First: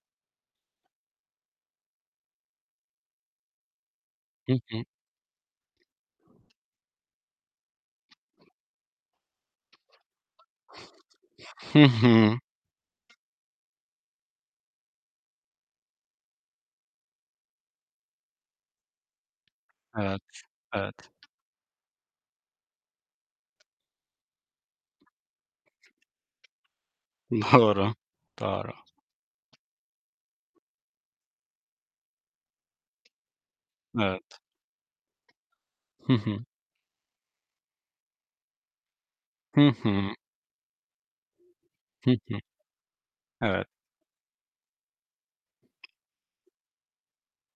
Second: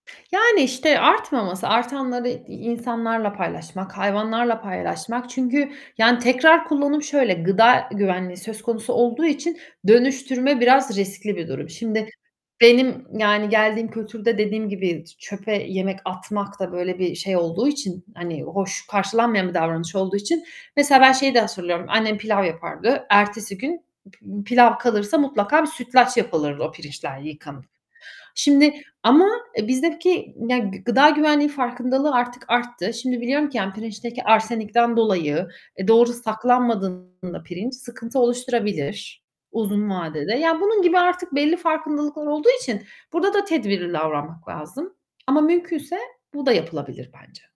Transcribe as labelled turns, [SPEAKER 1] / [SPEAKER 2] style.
[SPEAKER 1] Yani, işte artmaması, artanları i insanlarla paylaşmak,
[SPEAKER 2] Hı
[SPEAKER 1] hayvanlarla
[SPEAKER 2] hı.
[SPEAKER 1] paylaşmak çünkü, yani, tekrar kullanım şöyle, gıda güvenliği söz konusu olduğu için dönüştürme biraz riskli bir durum.
[SPEAKER 2] Hı
[SPEAKER 1] Şimdi
[SPEAKER 2] hı.
[SPEAKER 1] benim yani geldiğim kültürde dediğim gibi t çöpe yemek atmak da böyle bir şey olduğu için, hani, hoş karşılanmayan bir davranış olduğu
[SPEAKER 2] Evet,
[SPEAKER 1] için...
[SPEAKER 2] evet.
[SPEAKER 1] Mesela ben şeyi de hatırlıyorum. Annem pilav yapardı. Ertesi gün p pilav kalırsa mutlaka bir sütlaç yapılırdı o pirinçler yıkanıp.
[SPEAKER 2] Doğru, doğru.
[SPEAKER 1] Şimdi ama, eee, bizdeki, yani, gıda güvenliği farkındalığı artık arttı. Şimdi biliyorum ki, yani pirinçteki
[SPEAKER 2] Evet.
[SPEAKER 1] arsenikten dolayı, eee,
[SPEAKER 2] Hı
[SPEAKER 1] doğru
[SPEAKER 2] hı.
[SPEAKER 1] saklanmadığında pirinç sıkıntı oluşturabilir
[SPEAKER 2] Hı
[SPEAKER 1] uzun
[SPEAKER 2] hı.
[SPEAKER 1] vadede. Ya, bunun gibi artık belli
[SPEAKER 2] Hı
[SPEAKER 1] farkındalıklar
[SPEAKER 2] hı.
[SPEAKER 1] olduğu için burda da
[SPEAKER 2] Evet.
[SPEAKER 1] tedbirli davranmak lazım ama mümkünse bu da yapılabilir bence.